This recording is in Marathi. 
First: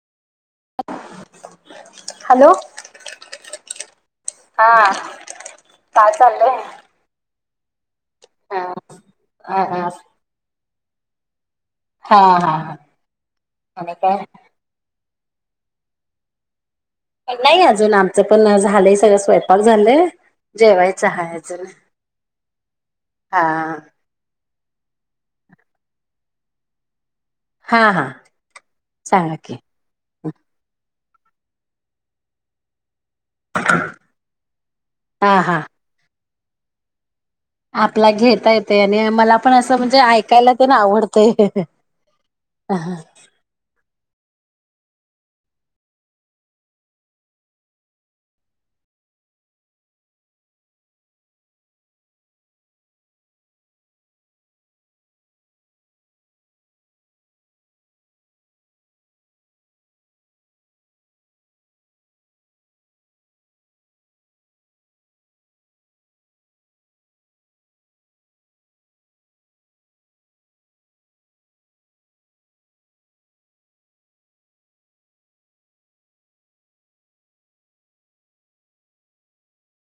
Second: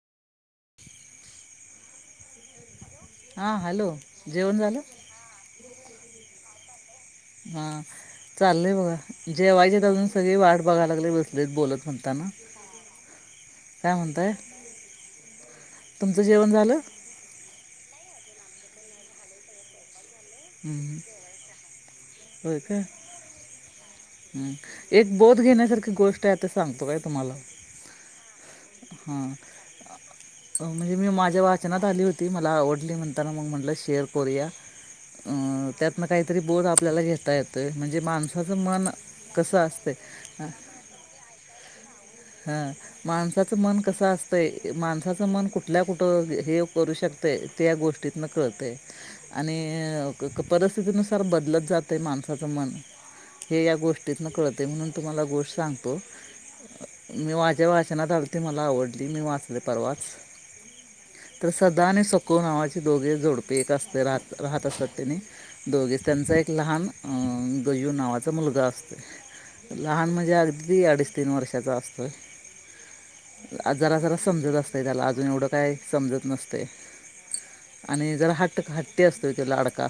हॅलो! हां हॅलो जेवण हा झालं. काय चालयं. हा चालय बघा, हा जेवायचे हा अजून सगळी वाट बघाय लागले बसलेत बोलत. हा म्हणताना, हा काय म्हणत? तुमचं जेवण झालं? नाही अजून आमचं पण झालंय सगळं स्वयंपाक झालंय. हं, जेवायच हा अजून, हा. हम एक बोध घेण्यासारखी गोष्ट आहे ते सांगतो काय तुम्हाला, हा हा हां सांगा कि, म्हणजे मी माझ्या वाचनात आली होती, मला आवडली म्हणताना मग म्हटलं शेअर करूया, हा हा. अं, त्यातनं काहीतरी बोध आपल्याला घेता येतो. आहे म्हणजे आपला घेता माणसाचं येते मन आणि मला पण कसं असं म्हणजे असते ऐकायला ते ना आवडतय. हा माणस मन कसं असतंय माणसाचं मन कुठल्या कुठ हे करू शकतंय. त्या गोष्टीत ना कळतय. आणि परिस्थितीनुसार बदलत जातं माणसाचं मन. हे या गोष्टीतन कळते म्हणून तुम्हाला गोष्ट सांगतो. मी माझ्या वाचनात आलतं मला आवडली मी वाचलयं परवाच. तर सदा आणि सकू नावाचे दोघे जोडपे एक असते राह राहत असत त्यानी दोघेच त्यांचा एक लहान अं गंयू नावाचा मुलगा असते. लहान म्हणजे अगदी अडीच तीन वर्षाचा असतोय. जरा जरा समजत असते त्याला अजून एवढं काय समजत नसतंय. आणि जरा हट्ट हट्टी असतो तो लाडका.